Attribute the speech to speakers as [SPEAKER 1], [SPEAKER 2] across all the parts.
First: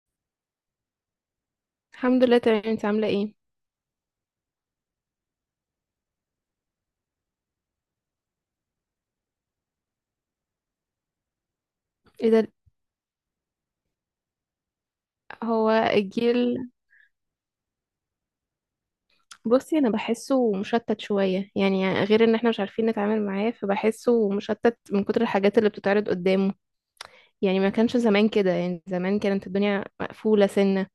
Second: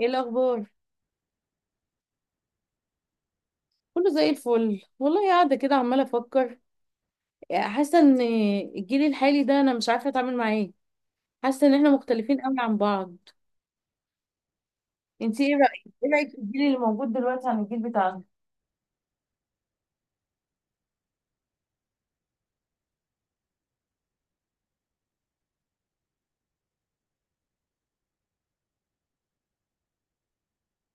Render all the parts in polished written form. [SPEAKER 1] ايه الاخبار؟
[SPEAKER 2] الحمد لله تمام، انت عامله ايه؟
[SPEAKER 1] كله زي الفل والله، قاعده كده عماله افكر. حاسه ان الجيل الحالي ده انا مش عارفه اتعامل معاه إيه. حاسه ان احنا
[SPEAKER 2] ايه
[SPEAKER 1] مختلفين
[SPEAKER 2] ده؟
[SPEAKER 1] قوي عن بعض. انتي ايه
[SPEAKER 2] هو
[SPEAKER 1] رايك ايه رايك في الجيل
[SPEAKER 2] الجيل،
[SPEAKER 1] اللي موجود دلوقتي عن الجيل بتاعنا؟
[SPEAKER 2] بصي انا بحسه مشتت شويه يعني، غير ان احنا مش عارفين نتعامل معاه فبحسه مشتت من كتر الحاجات اللي بتتعرض قدامه. يعني ما كانش زمان كده، يعني زمان كانت الدنيا مقفوله سنه.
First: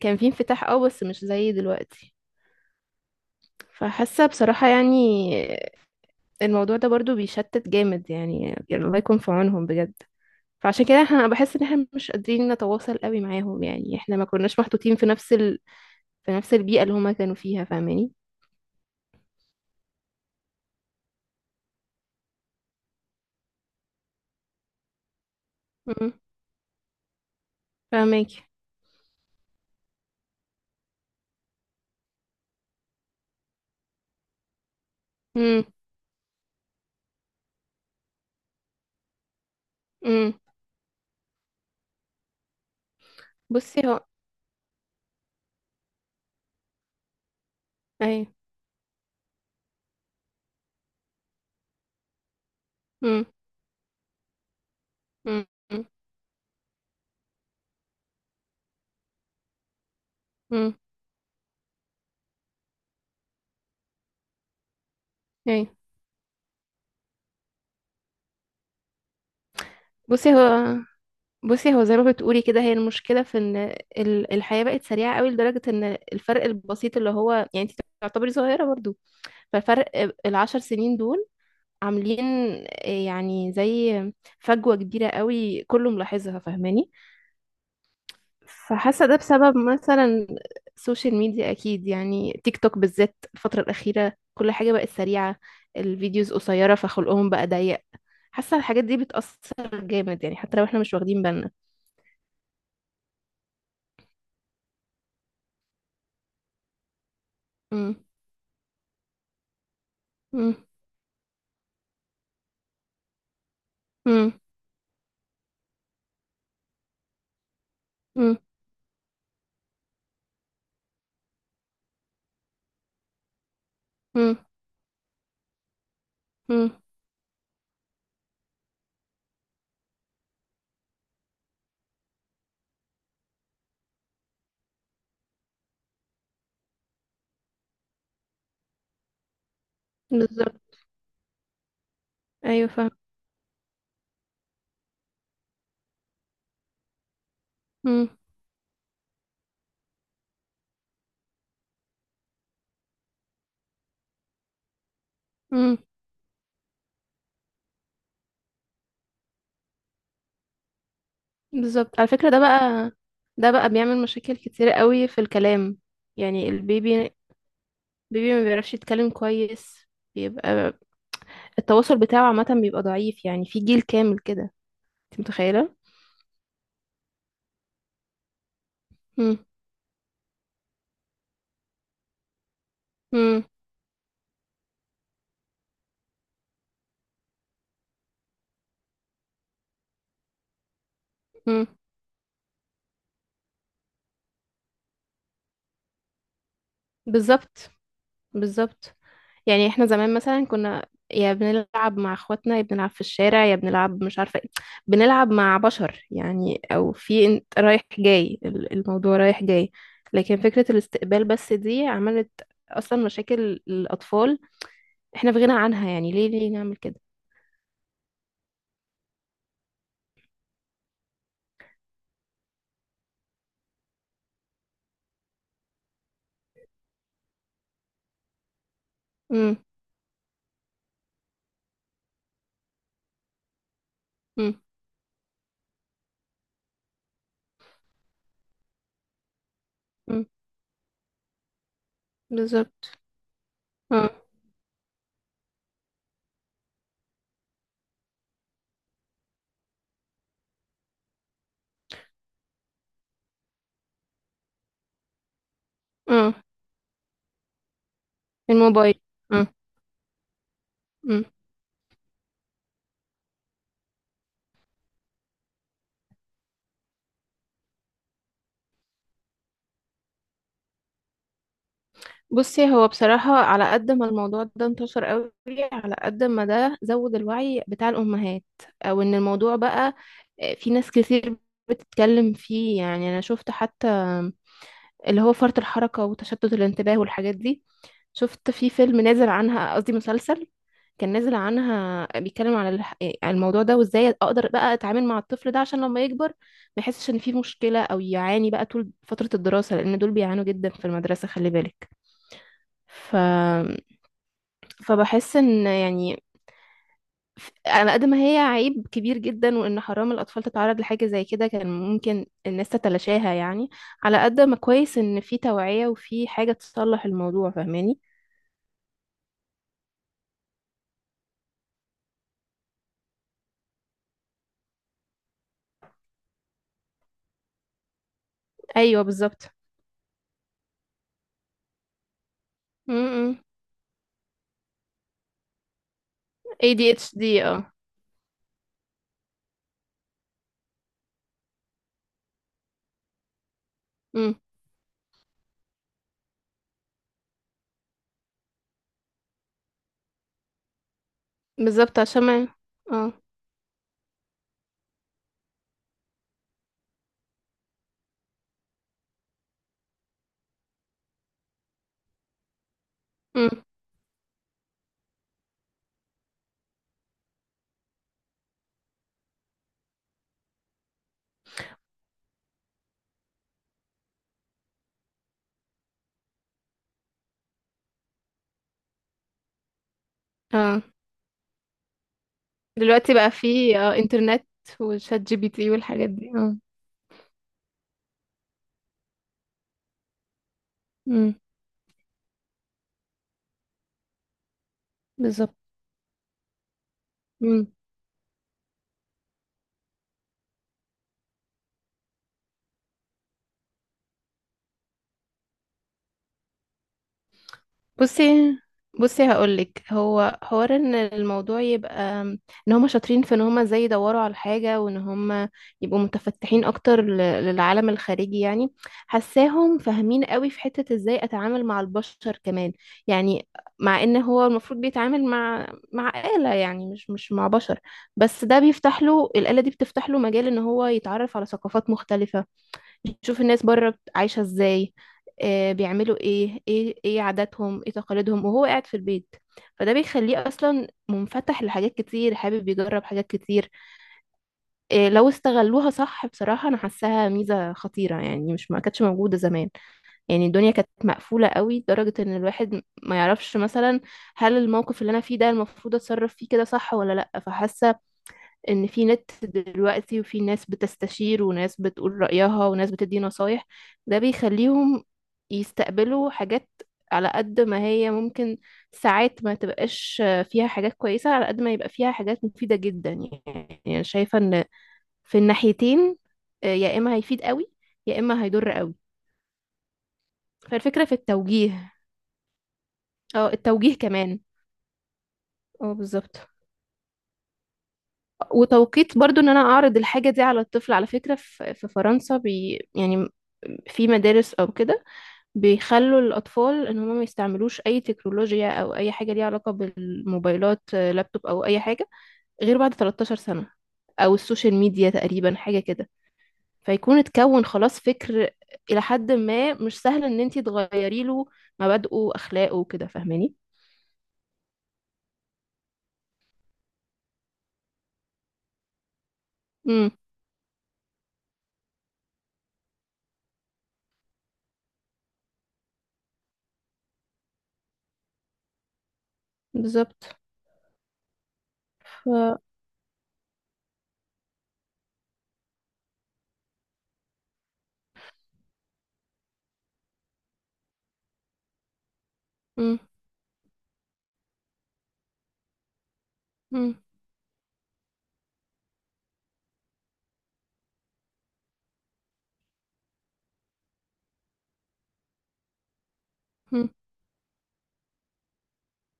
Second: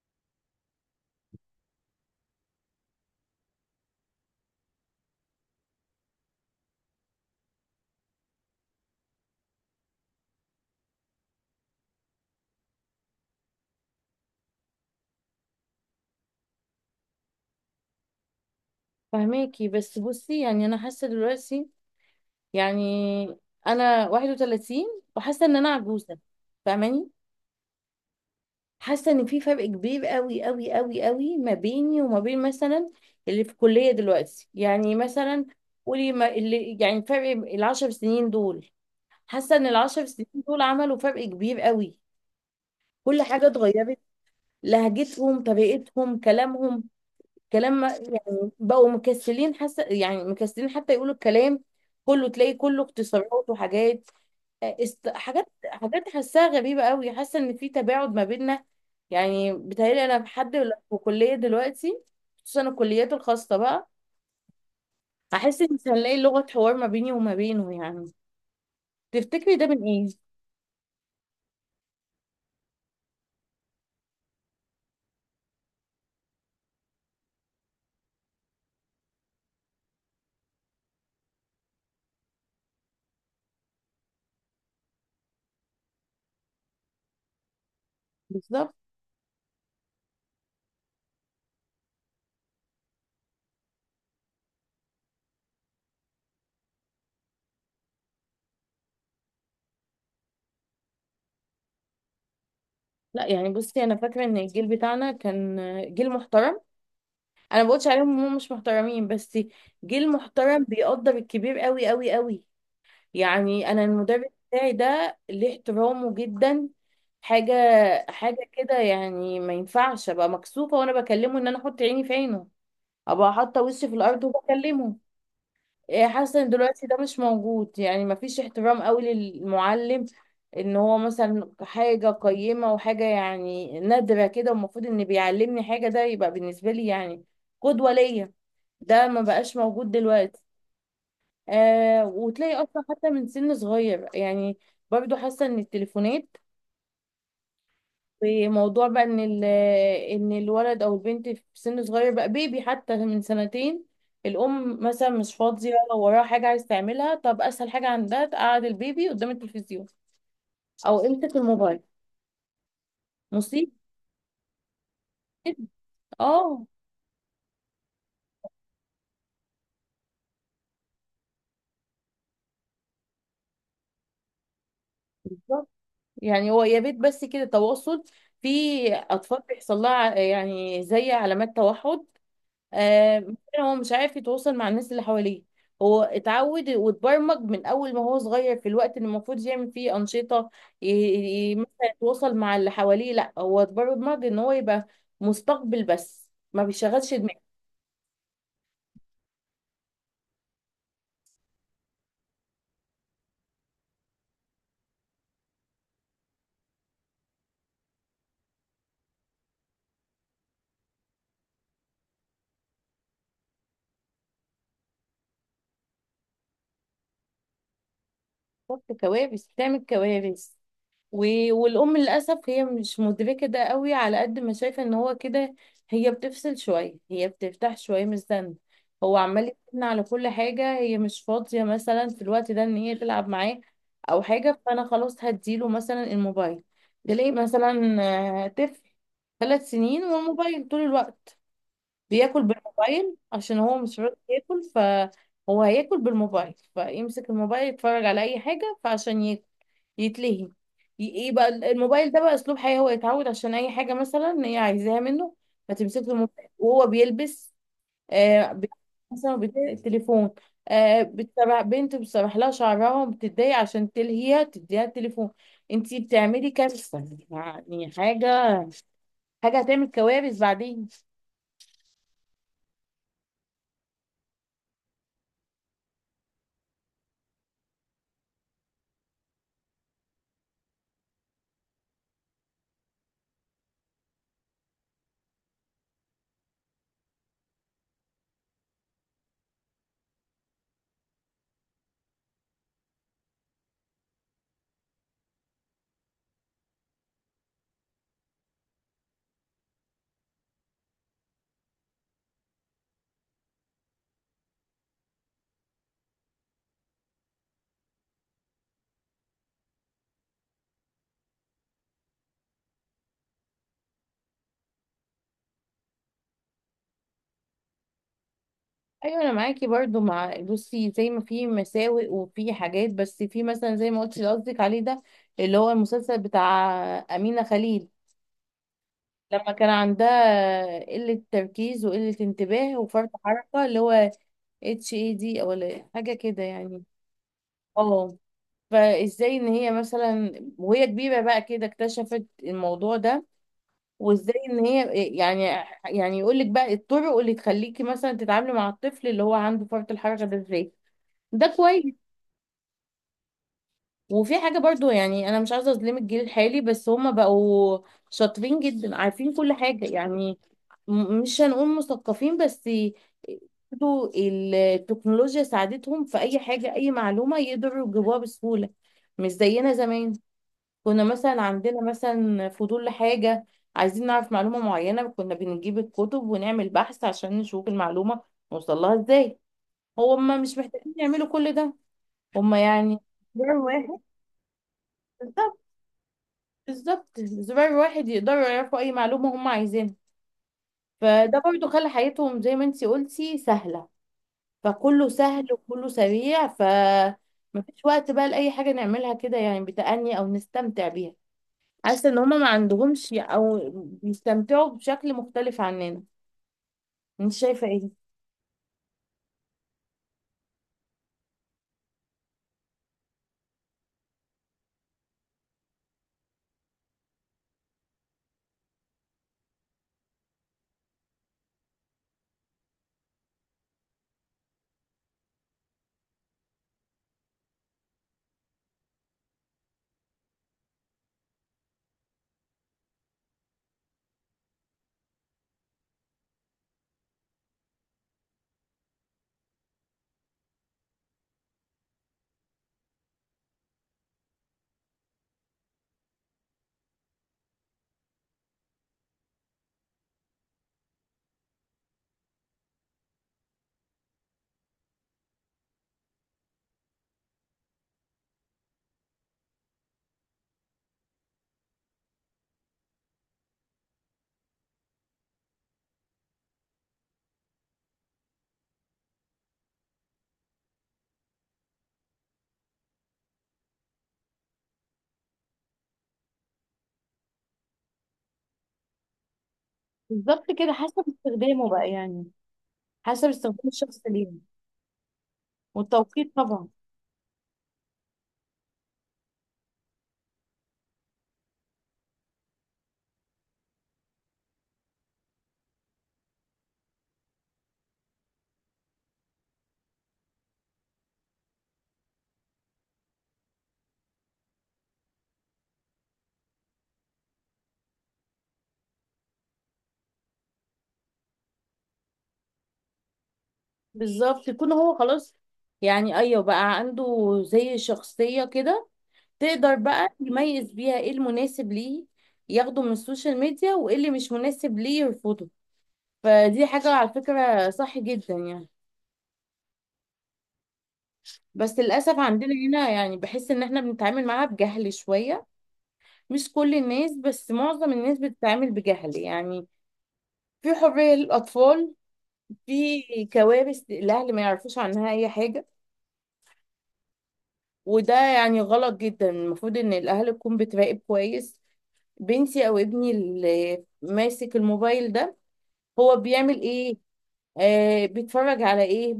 [SPEAKER 2] كان في انفتاح اه بس مش زي دلوقتي. فحاسه بصراحه يعني الموضوع ده برضو بيشتت جامد، يعني الله يكون في عونهم بجد. فعشان كده احنا بحس ان احنا مش قادرين نتواصل قوي معاهم، يعني احنا ما كناش محطوطين في نفس في نفس البيئة اللي هما كانوا فيها، فاهماني؟
[SPEAKER 1] فهماكي، بس بصي يعني انا حاسه دلوقتي يعني انا 31 وحاسه ان انا
[SPEAKER 2] امم.
[SPEAKER 1] عجوزه، فاهماني؟
[SPEAKER 2] فاهمك.
[SPEAKER 1] حاسه ان في فرق كبير قوي قوي قوي قوي ما بيني وما بين مثلا اللي في الكليه دلوقتي، يعني مثلا
[SPEAKER 2] امم.
[SPEAKER 1] قولي ما اللي يعني فرق ال10 سنين دول. حاسه ان ال10 سنين
[SPEAKER 2] امم.
[SPEAKER 1] دول عملوا فرق كبير قوي، كل حاجه
[SPEAKER 2] بصي
[SPEAKER 1] اتغيرت،
[SPEAKER 2] هو.
[SPEAKER 1] لهجتهم طريقتهم كلامهم، كلام
[SPEAKER 2] ايوه.
[SPEAKER 1] يعني بقوا مكسلين، حاسه يعني مكسلين حتى يقولوا الكلام، كله تلاقي كله
[SPEAKER 2] امم.
[SPEAKER 1] اختصارات وحاجات، است...
[SPEAKER 2] امم.
[SPEAKER 1] حاجات حاجات حاساها غريبة قوي، حاسة ان في تباعد ما بيننا. يعني بتهيألي انا بحد
[SPEAKER 2] امم.
[SPEAKER 1] في كلية دلوقتي، خصوصا الكليات الخاصة بقى، هحس
[SPEAKER 2] ايوه.
[SPEAKER 1] ان مش هنلاقي لغة حوار ما بيني وما بينه يعني. تفتكري ده من ايه؟
[SPEAKER 2] بصي هو بصي هو زي ما بتقولي كده، هي المشكلة في ان الحياة بقت سريعة قوي، لدرجة ان الفرق البسيط اللي هو يعني انت تعتبري صغيرة برضو، فالفرق العشر سنين دول عاملين يعني زي فجوة كبيرة قوي، كله ملاحظها، فاهماني؟
[SPEAKER 1] بالظبط.
[SPEAKER 2] فحاسة ده بسبب مثلا السوشيال ميديا، أكيد، يعني تيك توك بالذات الفترة الأخيرة، كل حاجة بقت سريعة، الفيديوز قصيرة فخلقهم بقى ضيق. حاسة الحاجات دي بتأثر جامد، يعني حتى لو احنا مش واخدين بالنا.
[SPEAKER 1] لا يعني بصي انا فاكرة ان الجيل بتاعنا كان جيل محترم، انا ما بقولش
[SPEAKER 2] مم.
[SPEAKER 1] عليهم ان هم مش محترمين، بس جيل
[SPEAKER 2] مم.
[SPEAKER 1] محترم بيقدر الكبير قوي قوي قوي. يعني انا المدرس
[SPEAKER 2] مم.
[SPEAKER 1] بتاعي ده ليه احترامه جدا، حاجة
[SPEAKER 2] مم.
[SPEAKER 1] حاجة كده، يعني ما ينفعش ابقى مكسوفة وانا بكلمه ان انا احط عيني في عينه، ابقى حاطة وشي في الارض
[SPEAKER 2] مم.
[SPEAKER 1] وبكلمه. إيه، حاسة ان
[SPEAKER 2] مم.
[SPEAKER 1] دلوقتي ده مش موجود، يعني ما فيش احترام قوي للمعلم، ان هو مثلا حاجة قيمة وحاجة يعني نادرة كده، والمفروض ان بيعلمني حاجة، ده يبقى بالنسبة لي يعني قدوة ليا. ده ما بقاش موجود دلوقتي.
[SPEAKER 2] بالظبط.
[SPEAKER 1] آه، وتلاقي
[SPEAKER 2] أيوة،
[SPEAKER 1] اصلا
[SPEAKER 2] فاهم.
[SPEAKER 1] حتى من سن صغير يعني برضو حاسه ان التليفونات
[SPEAKER 2] مم.
[SPEAKER 1] وموضوع بقى ان ان الولد او البنت في سن صغير بقى بيبي حتى من سنتين، الام مثلا مش فاضيه،
[SPEAKER 2] مم.
[SPEAKER 1] وراها حاجه عايز تعملها، طب اسهل حاجه عندها تقعد البيبي قدام التلفزيون او امسك الموبايل.
[SPEAKER 2] بالظبط، على فكرة ده بقى، ده بقى
[SPEAKER 1] مصيبه
[SPEAKER 2] بيعمل مشاكل كتير قوي في
[SPEAKER 1] جداً.
[SPEAKER 2] الكلام، يعني
[SPEAKER 1] اه،
[SPEAKER 2] البيبي، بيبي ما بيعرفش يتكلم كويس، بيبقى التواصل بتاعه عامة بيبقى ضعيف، يعني في جيل كامل كده، انت
[SPEAKER 1] بالظبط.
[SPEAKER 2] متخيلة؟
[SPEAKER 1] يعني هو يا بيت بس كده تواصل. في
[SPEAKER 2] مم.
[SPEAKER 1] اطفال بيحصل لها يعني زي علامات توحد. آه،
[SPEAKER 2] مم.
[SPEAKER 1] مثلا هو مش عارف يتواصل مع الناس اللي حواليه، هو اتعود واتبرمج من اول ما هو صغير في الوقت اللي المفروض يعمل فيه انشطه، ي-
[SPEAKER 2] مم.
[SPEAKER 1] مثلا يتواصل مع اللي حواليه، لا هو اتبرمج ان هو يبقى مستقبل بس ما بيشغلش دماغه.
[SPEAKER 2] بالظبط. بالظبط. يعني احنا زمان مثلا كنا يا بنلعب مع اخواتنا، يا بنلعب في الشارع، يا بنلعب مش عارفة ايه، بنلعب مع بشر يعني، او في انت رايح جاي، الموضوع رايح جاي. لكن فكرة الاستقبال بس دي عملت اصلا مشاكل الاطفال احنا في غنى عنها، يعني ليه نعمل كده؟
[SPEAKER 1] بتحط كوارث، بتعمل كوارث. والأم للأسف هي مش مدركة ده قوي، على قد ما شايفة ان هو كده، هي بتفصل شوية، هي بتفتح شوية من الزن، هو عمال
[SPEAKER 2] مم.
[SPEAKER 1] يتكلم على كل حاجة، هي مش فاضية مثلا في الوقت ده ان هي تلعب معاه أو حاجة،
[SPEAKER 2] مم.
[SPEAKER 1] فأنا خلاص هديله مثلا الموبايل. تلاقي مثلا آه، طفل 3 سنين
[SPEAKER 2] مم.
[SPEAKER 1] والموبايل طول الوقت، بياكل
[SPEAKER 2] بالظبط.
[SPEAKER 1] بالموبايل عشان هو مش
[SPEAKER 2] اه.
[SPEAKER 1] راضي ياكل، فهو هياكل بالموبايل، فيمسك الموبايل يتفرج على اي حاجة فعشان ياكل يتلهي. يبقى الموبايل ده بقى اسلوب حياة، هو يتعود عشان اي حاجة مثلا إن هي عايزاها منه، فتمسك له
[SPEAKER 2] اه.
[SPEAKER 1] الموبايل وهو بيلبس. آه بي-
[SPEAKER 2] الموبايل.
[SPEAKER 1] مثلا التليفون، آه
[SPEAKER 2] اه.
[SPEAKER 1] بتسرح بنت، بتسرح لها شعرها وبتتضايق، عشان تلهيها تديها التليفون. انتي بتعملي كارثة. يعني حاجة هتعمل كوارث بعدين.
[SPEAKER 2] بصي هو بصراحة، على قد ما الموضوع ده انتشر قوي، على قد ما ده زود الوعي بتاع الأمهات، أو إن الموضوع بقى آه، في ناس كتير بتتكلم فيه. يعني أنا شفت حتى اللي هو فرط الحركة وتشتت الانتباه والحاجات دي، شفت في فيلم نازل عنها، قصدي مسلسل، كان نازل عنها بيتكلم على على الموضوع ده، وازاي اقدر بقى اتعامل مع الطفل ده عشان لما يكبر ما يحسش ان في مشكلة او يعاني بقى طول فترة الدراسة، لان دول بيعانوا جدا في المدرسة، خلي بالك. فبحس ان يعني على قد ما هي عيب كبير جدا، وان حرام الاطفال تتعرض لحاجه زي كده، كان ممكن الناس تتلاشاها يعني، على قد ما كويس ان في توعيه وفي حاجه تصلح الموضوع، فاهماني؟
[SPEAKER 1] ايوه انا معاكي برضو، مع بصي زي ما في مساوئ وفي حاجات، بس في مثلا زي ما قلتي اللي قصدك عليه ده، اللي هو المسلسل بتاع امينه خليل،
[SPEAKER 2] ايوه،
[SPEAKER 1] لما
[SPEAKER 2] بالظبط.
[SPEAKER 1] كان عندها قله تركيز وقله انتباه وفرط
[SPEAKER 2] امم.
[SPEAKER 1] حركه، اللي هو اتش اي دي او حاجه كده يعني.
[SPEAKER 2] ADHD، اه.
[SPEAKER 1] اه، فازاي ان هي مثلا وهي كبيره بقى كده اكتشفت الموضوع ده، وازاي
[SPEAKER 2] امم.
[SPEAKER 1] ان هي إيه، يعني يعني يقول لك بقى الطرق اللي تخليكي مثلا تتعاملي مع الطفل اللي هو عنده فرط الحركه ده ازاي. ده كويس.
[SPEAKER 2] بالظبط، عشان ما. اه.
[SPEAKER 1] وفي حاجة برضو يعني، أنا مش عايزة أظلم الجيل الحالي، بس هما بقوا شاطرين جدا، عارفين كل حاجة يعني، مش هنقول مثقفين بس،
[SPEAKER 2] امم.
[SPEAKER 1] برضو التكنولوجيا ساعدتهم في أي حاجة، أي معلومة يقدروا يجيبوها بسهولة، مش زينا زمان. كنا مثلا عندنا مثلا فضول لحاجة، عايزين نعرف معلومة معينة، كنا بنجيب الكتب ونعمل بحث عشان نشوف المعلومة نوصلها ازاي. هما مش
[SPEAKER 2] اه،
[SPEAKER 1] محتاجين يعملوا كل ده. هما يعني
[SPEAKER 2] دلوقتي بقى
[SPEAKER 1] ده
[SPEAKER 2] في اه
[SPEAKER 1] واحد.
[SPEAKER 2] انترنت وشات جي بي تي والحاجات دي، اه.
[SPEAKER 1] بالظبط، زرار واحد يقدروا يعرفوا اي معلومة هم عايزينها.
[SPEAKER 2] امم.
[SPEAKER 1] فده برضو خلى حياتهم زي ما انتي قلتي سهلة، فكله سهل
[SPEAKER 2] بالظبط.
[SPEAKER 1] وكله سريع، ف مفيش وقت بقى لأي حاجة نعملها كده يعني بتأني أو نستمتع بيها. حاسة إن هما ما عندهمش، أو بيستمتعوا بشكل مختلف عننا. انت شايفة ايه؟
[SPEAKER 2] بصي. هقولك هو حوار ان الموضوع يبقى ان هما شاطرين في ان هما ازاي يدوروا على الحاجة، وان هما يبقوا متفتحين اكتر للعالم الخارجي يعني. حساهم فاهمين قوي في حتة ازاي اتعامل مع البشر كمان، يعني مع ان هو المفروض بيتعامل مع مع آلة، يعني مش مع بشر، بس ده بيفتح له، الآلة دي بتفتح له مجال ان هو يتعرف على ثقافات مختلفة، بتشوف الناس بره عايشة ازاي، آه، بيعملوا ايه، ايه ايه عاداتهم، ايه تقاليدهم، وهو قاعد في البيت. فده بيخليه اصلا منفتح لحاجات كتير، حابب يجرب حاجات كتير. إيه، لو استغلوها صح بصراحة انا حاساها ميزة خطيرة، يعني مش ما كانتش موجودة زمان، يعني الدنيا كانت مقفولة قوي لدرجة ان الواحد ما يعرفش مثلا هل الموقف اللي انا فيه ده المفروض اتصرف فيه كده صح ولا لا. فحاسة ان في نت دلوقتي، وفي ناس بتستشير، وناس بتقول رأيها، وناس بتدي نصايح، ده بيخليهم يستقبلوا حاجات على قد ما هي ممكن ساعات ما تبقاش فيها حاجات كويسة، على قد ما يبقى فيها حاجات مفيدة جدا. يعني أنا شايفة ان في الناحيتين، آه، يا اما هيفيد قوي يا اما هيضر قوي.
[SPEAKER 1] بالظبط كده، حسب
[SPEAKER 2] فالفكرة في
[SPEAKER 1] استخدامه بقى
[SPEAKER 2] التوجيه،
[SPEAKER 1] يعني، حسب
[SPEAKER 2] اه
[SPEAKER 1] استخدام
[SPEAKER 2] التوجيه
[SPEAKER 1] الشخص ليه،
[SPEAKER 2] كمان. اه،
[SPEAKER 1] والتوقيت
[SPEAKER 2] بالظبط.
[SPEAKER 1] طبعا.
[SPEAKER 2] وتوقيت برضو ان انا اعرض الحاجة دي على الطفل. على فكرة في في فرنسا، بي يعني، في مدارس او كده، بيخلوا الاطفال ان هم ما يستعملوش اي تكنولوجيا او اي حاجة ليها علاقة بالموبايلات، آه، لابتوب او اي حاجة، غير بعد 13 سنة، او السوشيال ميديا، تقريبا حاجة كده، فيكون اتكون خلاص فكر الى حد ما، مش سهل ان انتي تغيري له مبادئه واخلاقه وكده، فاهماني؟
[SPEAKER 1] بالظبط، يكون هو خلاص، يعني أيوه بقى عنده زي شخصية كده، تقدر
[SPEAKER 2] امم.
[SPEAKER 1] بقى يميز بيها ايه المناسب ليه ياخده من السوشيال ميديا، وايه اللي مش مناسب ليه يرفضه. فدي حاجة على فكرة صح جدا يعني.
[SPEAKER 2] بالظبط.
[SPEAKER 1] بس للأسف
[SPEAKER 2] ف...
[SPEAKER 1] عندنا هنا يعني بحس إن احنا بنتعامل معاها بجهل شوية، مش كل الناس بس معظم الناس بتتعامل بجهل يعني، في حرية للأطفال،
[SPEAKER 2] مم.
[SPEAKER 1] في كوارث الأهل ما يعرفوش عنها أي حاجة.
[SPEAKER 2] مم.
[SPEAKER 1] وده يعني غلط جدا، المفروض إن الأهل تكون بتراقب كويس، بنتي أو ابني اللي ماسك الموبايل ده هو بيعمل
[SPEAKER 2] مم.
[SPEAKER 1] ايه، آه بيتفرج على ايه،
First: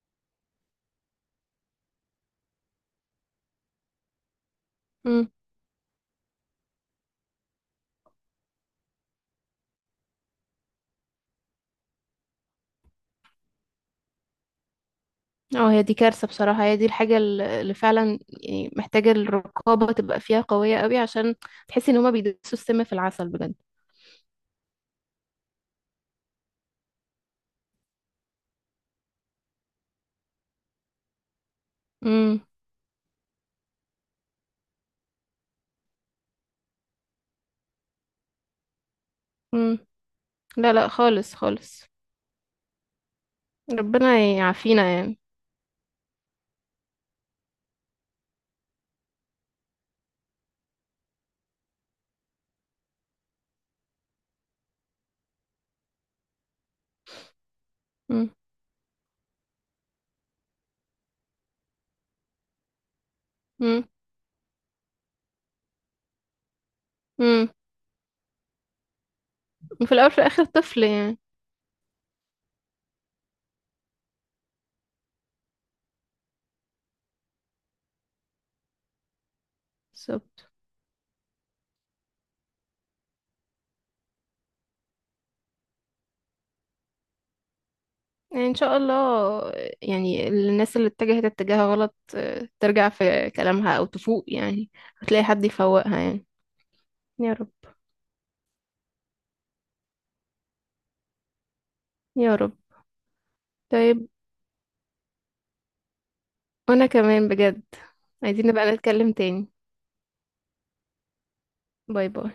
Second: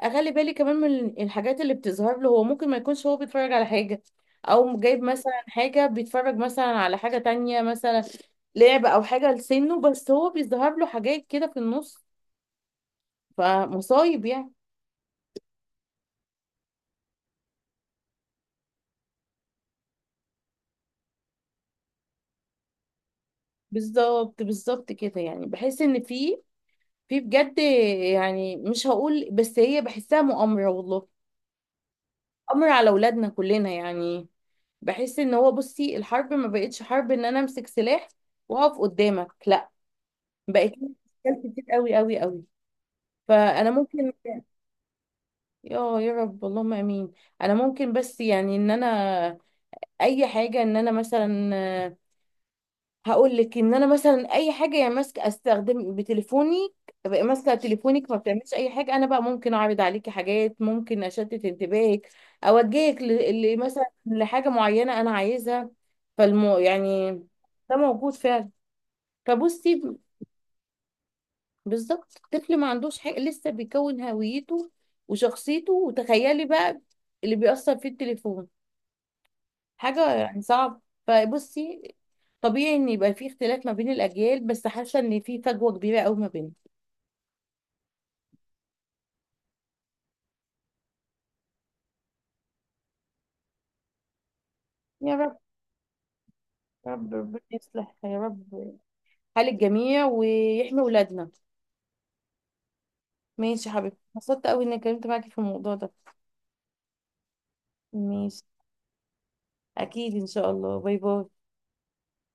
[SPEAKER 1] اخلي بالي كمان من الحاجات اللي بتظهر له. هو ممكن ما يكونش هو بيتفرج على حاجة او جايب
[SPEAKER 2] مم.
[SPEAKER 1] مثلا حاجة، بيتفرج مثلا على حاجة تانية مثلا لعب او حاجة لسنه، بس هو بيظهر له حاجات كده في النص، فمصايب يعني.
[SPEAKER 2] اه، هي دي كارثة بصراحة، هي دي الحاجة اللي فعلا يعني محتاجة الرقابة تبقى فيها قوية قوي، عشان تحسي ان هما بيدسوا السم في العسل بجد.
[SPEAKER 1] بالظبط بالظبط كده، يعني بحس ان في بجد، يعني مش هقول، بس هي بحسها مؤامرة والله،
[SPEAKER 2] امم.
[SPEAKER 1] أمر على أولادنا كلنا يعني. بحس ان هو بصي الحرب ما بقتش حرب ان انا امسك سلاح واقف قدامك، لا،
[SPEAKER 2] امم.
[SPEAKER 1] بقت
[SPEAKER 2] لا لا،
[SPEAKER 1] لي
[SPEAKER 2] خالص
[SPEAKER 1] اشكال كتير
[SPEAKER 2] خالص.
[SPEAKER 1] قوي قوي قوي. فانا ممكن
[SPEAKER 2] ربنا يعافينا يعني.
[SPEAKER 1] يا رب اللهم امين. انا ممكن بس يعني ان انا اي حاجه، ان انا مثلا هقول لك ان انا مثلا اي حاجه يعني ماسكه، استخدم بتليفوني بقى، ماسكه تليفونك ما
[SPEAKER 2] امم.
[SPEAKER 1] بتعملش اي حاجه، انا بقى ممكن اعرض عليكي حاجات، ممكن اشتت انتباهك، اوجهك مثلا
[SPEAKER 2] امم.
[SPEAKER 1] لحاجه معينه انا عايزها. فالمو يعني
[SPEAKER 2] امم.
[SPEAKER 1] ده موجود فعلا. فبصي
[SPEAKER 2] وفي الاول في الاخر طفل يعني.
[SPEAKER 1] بالظبط الطفل ما عندوش حاجه لسه، بيكون هويته وشخصيته، وتخيلي بقى اللي بيأثر فيه التليفون حاجه يعني
[SPEAKER 2] بالظبط.
[SPEAKER 1] صعب. فبصي طبيعي ان يبقى في اختلاف ما بين الاجيال، بس حاسه ان في فجوه كبيره قوي ما بينهم.
[SPEAKER 2] يعني ان شاء الله، يعني الناس اللي اتجهت اتجاه غلط آه، ترجع في كلامها او تفوق يعني،
[SPEAKER 1] يا
[SPEAKER 2] هتلاقي
[SPEAKER 1] رب،
[SPEAKER 2] حد يفوقها يعني.
[SPEAKER 1] يا رب
[SPEAKER 2] يا
[SPEAKER 1] ربنا
[SPEAKER 2] رب.
[SPEAKER 1] يصلح يا رب حال الجميع ويحمي ولادنا.
[SPEAKER 2] يا رب.
[SPEAKER 1] ماشي يا حبيبتي،
[SPEAKER 2] طيب.
[SPEAKER 1] انبسطت قوي اني اتكلمت معاكي في الموضوع ده.
[SPEAKER 2] وانا كمان بجد،
[SPEAKER 1] ماشي،
[SPEAKER 2] عايزين نبقى نتكلم تاني.
[SPEAKER 1] اكيد ان شاء الله، باي باي.
[SPEAKER 2] باي باي.